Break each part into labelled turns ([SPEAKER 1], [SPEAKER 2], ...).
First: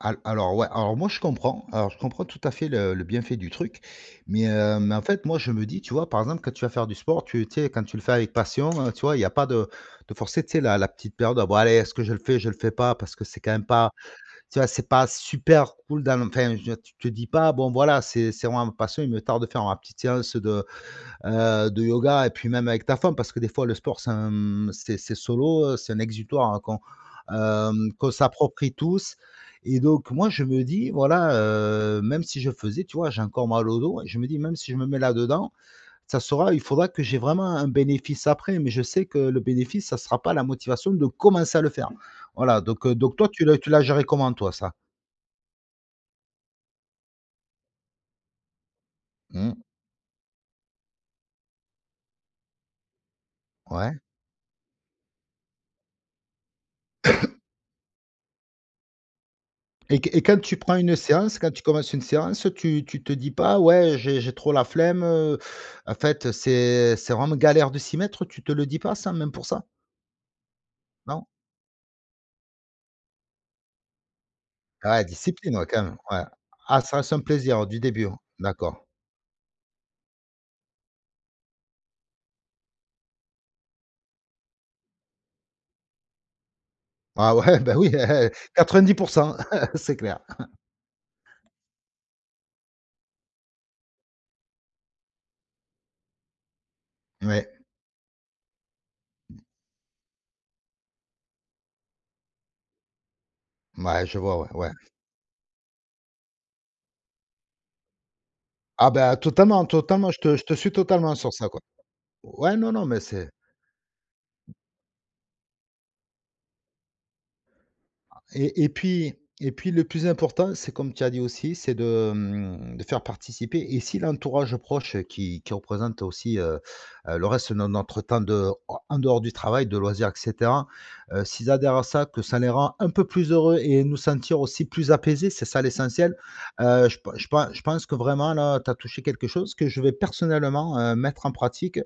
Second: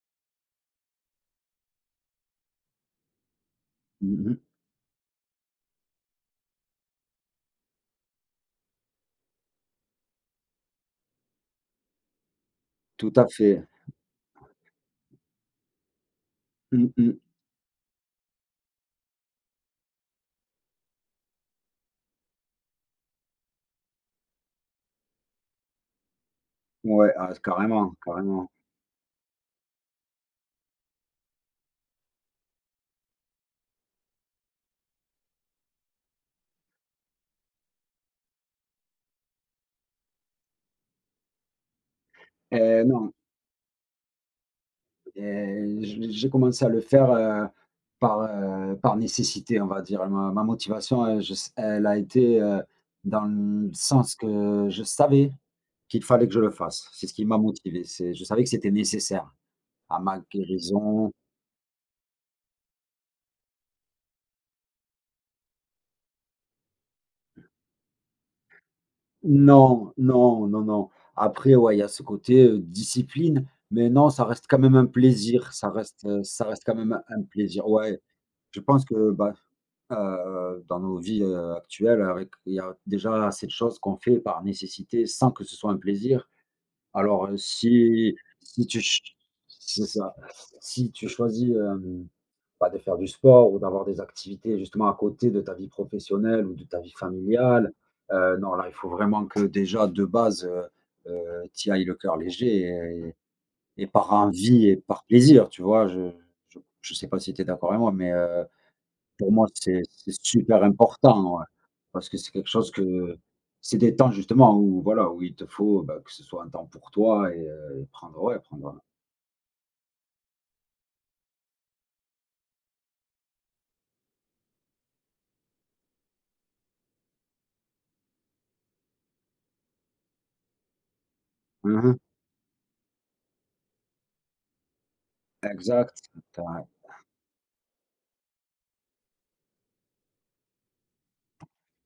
[SPEAKER 1] Al alors, ouais, alors moi, je comprends, alors je comprends, tout à fait, le le bienfait du truc
[SPEAKER 2] Mmh mh.
[SPEAKER 1] mais heu, mais en fait, moi, je me dis, tu vois, par exemple, quand tu vas faire du sport, tu tu sais, quand tu le fais avec passion, heu, tu vois, il y a pas de de forcer, tu sais, la la petite période «Ah, bah, allez, est-ce que je le fais, je le fais pas?»
[SPEAKER 2] Tout
[SPEAKER 1] parce que
[SPEAKER 2] à
[SPEAKER 1] c'est quand
[SPEAKER 2] fait.
[SPEAKER 1] même pas, tu vois, c'est pas super cool dans enfin,
[SPEAKER 2] Mmh
[SPEAKER 1] tu te
[SPEAKER 2] mh.
[SPEAKER 1] dis pas: «Bon, enfin, voilà, c'est c'est vraiment ma passion, il me tarde de faire ma petite séance de, heu, de yoga» et puis même avec ta femme parce que des fois le sport c'est, hem, c'est c'est solo, c'est un exutoire qu'on,
[SPEAKER 2] Ouais, ah
[SPEAKER 1] hem,
[SPEAKER 2] carrément,
[SPEAKER 1] qu'on
[SPEAKER 2] carrément.
[SPEAKER 1] s'approprie tous et donc, moi, je me dis, voilà, heu, même si je faisais, tu vois, j'ai encore mal au dos et je me dis: «Même si je me mets là dedans, ça sera il faudra que j'ai vraiment un bénéfice après» mais je sais que le bénéfice, ça sera pas la motivation de commencer à le faire, voilà,
[SPEAKER 2] Hé!
[SPEAKER 1] donc heu,
[SPEAKER 2] Non.
[SPEAKER 1] donc toi, tu tu l'as géré comment toi, ça?
[SPEAKER 2] Et j j'ai commencé à le faire, heu, par, heu, par
[SPEAKER 1] Mmh.
[SPEAKER 2] nécessité, on va dire, ma ma motivation, heu, je sais, elle a été, heu, dans le
[SPEAKER 1] Ouais.
[SPEAKER 2] sens que je savais qu'il fallait que je le fasse. C'est ce qui m'a motivé, c'est je savais que c'était nécessaire à
[SPEAKER 1] Et q
[SPEAKER 2] ma
[SPEAKER 1] et quand tu prends une
[SPEAKER 2] guérison
[SPEAKER 1] séance, quand tu commences une séance, tu tu te dis pas: «Ouais, heu, j'ai j'ai trop la flemme, heu, en fait, c'est c'est vraiment galère de s'y mettre», tu te le dis pas ça, même pour ça?
[SPEAKER 2] Non, non, non, non,
[SPEAKER 1] Non?
[SPEAKER 2] après ouais, il y a ce côté, heu, discipline, mais non, ça reste quand même un
[SPEAKER 1] Ah ouais,
[SPEAKER 2] plaisir,
[SPEAKER 1] discipline, ouais,
[SPEAKER 2] ça
[SPEAKER 1] quand même,
[SPEAKER 2] reste, heu,
[SPEAKER 1] ouais,
[SPEAKER 2] ça reste quand
[SPEAKER 1] ah ça
[SPEAKER 2] même
[SPEAKER 1] reste un
[SPEAKER 2] un plaisir,
[SPEAKER 1] plaisir du
[SPEAKER 2] ouais,
[SPEAKER 1] début, hein,
[SPEAKER 2] je
[SPEAKER 1] d'accord.
[SPEAKER 2] pense que, bah, heu, dans nos vies, heu, actuelles avec il y a déjà assez de choses qu'on fait par nécessité sans que ce soit un plaisir alors,
[SPEAKER 1] Ah
[SPEAKER 2] heu,
[SPEAKER 1] ouais, bah, oui, hé
[SPEAKER 2] si
[SPEAKER 1] hé,
[SPEAKER 2] si tu
[SPEAKER 1] quatre-vingt-dix
[SPEAKER 2] ch
[SPEAKER 1] pour cent,
[SPEAKER 2] c'est
[SPEAKER 1] c'est
[SPEAKER 2] ça,
[SPEAKER 1] clair.
[SPEAKER 2] si tu choisis, hem, bah, de faire du sport ou d'avoir des activités justement à côté de ta vie professionnelle ou de ta vie
[SPEAKER 1] Ouais.
[SPEAKER 2] familiale, heu, non, là, il faut vraiment
[SPEAKER 1] Mmh.
[SPEAKER 2] que déjà, de base, heu heu, tu y ailles le cœur léger et et
[SPEAKER 1] Mouais,
[SPEAKER 2] par
[SPEAKER 1] je vois, ouais,
[SPEAKER 2] envie
[SPEAKER 1] ouais.
[SPEAKER 2] et par plaisir, tu vois? Je je je sais pas si tu es d'accord avec moi, mais heu,
[SPEAKER 1] Ah ben,
[SPEAKER 2] pour moi,
[SPEAKER 1] totalement,
[SPEAKER 2] c'est
[SPEAKER 1] totalement,
[SPEAKER 2] c'est
[SPEAKER 1] je te je te
[SPEAKER 2] super
[SPEAKER 1] suis totalement sur
[SPEAKER 2] important
[SPEAKER 1] ça, quoi.
[SPEAKER 2] parce que c'est quelque
[SPEAKER 1] Ouais, non,
[SPEAKER 2] chose
[SPEAKER 1] non, mais
[SPEAKER 2] que
[SPEAKER 1] c'est
[SPEAKER 2] c'est des temps justement où voilà, où il te faut, bah, que ce soit un temps pour toi et heu, prendre, ouais,
[SPEAKER 1] Et
[SPEAKER 2] prendre
[SPEAKER 1] et
[SPEAKER 2] un
[SPEAKER 1] puis et puis le plus important c'est comme tu as dit aussi c'est de, hem, de faire participer et si l'entourage proche qui qui représente aussi, heu heu, le reste de notre temps de en dehors du travail, de loisirs et cetera, heu, s'ils adhèrent
[SPEAKER 2] Mmh
[SPEAKER 1] à
[SPEAKER 2] mh.
[SPEAKER 1] ça, que ça les rend un peu plus heureux et nous sentir aussi plus apaisés, c'est ça
[SPEAKER 2] Exact.
[SPEAKER 1] l'essentiel, heu, je p je pen je pense que vraiment, là, tu as touché quelque chose que je vais personnellement, heu, mettre en pratique,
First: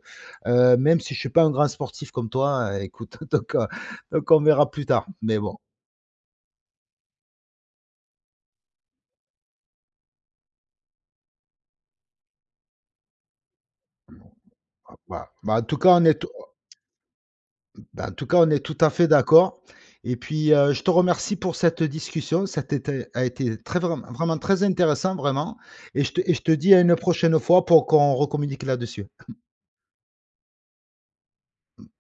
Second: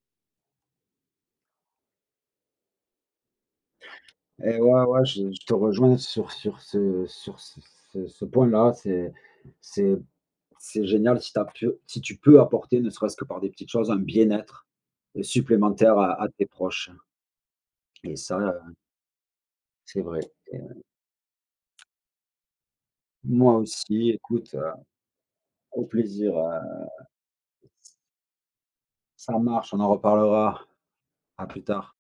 [SPEAKER 1] heu, même si je suis pas un grand sportif comme toi, écoute, donc heu, donc on
[SPEAKER 2] Eh
[SPEAKER 1] verra
[SPEAKER 2] ouais,
[SPEAKER 1] plus
[SPEAKER 2] ouais,
[SPEAKER 1] tard
[SPEAKER 2] je
[SPEAKER 1] mais
[SPEAKER 2] je te
[SPEAKER 1] bon.
[SPEAKER 2] rejoins sur sur ce sur ce ce ce point-là, c'est c'est c'est génial si tu as pu si tu peux apporter ne serait-ce que par des petites choses un bien-être, heu,
[SPEAKER 1] Bah bah, en tout cas,
[SPEAKER 2] supplémentaire
[SPEAKER 1] on
[SPEAKER 2] à
[SPEAKER 1] est
[SPEAKER 2] à tes proches
[SPEAKER 1] ben, en
[SPEAKER 2] et
[SPEAKER 1] tout cas,
[SPEAKER 2] ça,
[SPEAKER 1] on est
[SPEAKER 2] heu
[SPEAKER 1] tout à fait d'accord
[SPEAKER 2] C'est
[SPEAKER 1] et
[SPEAKER 2] vrai,
[SPEAKER 1] puis,
[SPEAKER 2] c'est
[SPEAKER 1] heu,
[SPEAKER 2] vrai.
[SPEAKER 1] je te remercie pour cette discussion, ça tété a
[SPEAKER 2] Moi
[SPEAKER 1] été très vraim
[SPEAKER 2] aussi,
[SPEAKER 1] vraiment
[SPEAKER 2] écoute,
[SPEAKER 1] très
[SPEAKER 2] heu,
[SPEAKER 1] intéressant, vraiment
[SPEAKER 2] au
[SPEAKER 1] et je te
[SPEAKER 2] plaisir,
[SPEAKER 1] je te
[SPEAKER 2] heu
[SPEAKER 1] dis à une prochaine fois pour qu'on recommunique là-dessus.
[SPEAKER 2] ça marche, on en reparlera à plus
[SPEAKER 1] Mmh.
[SPEAKER 2] tard.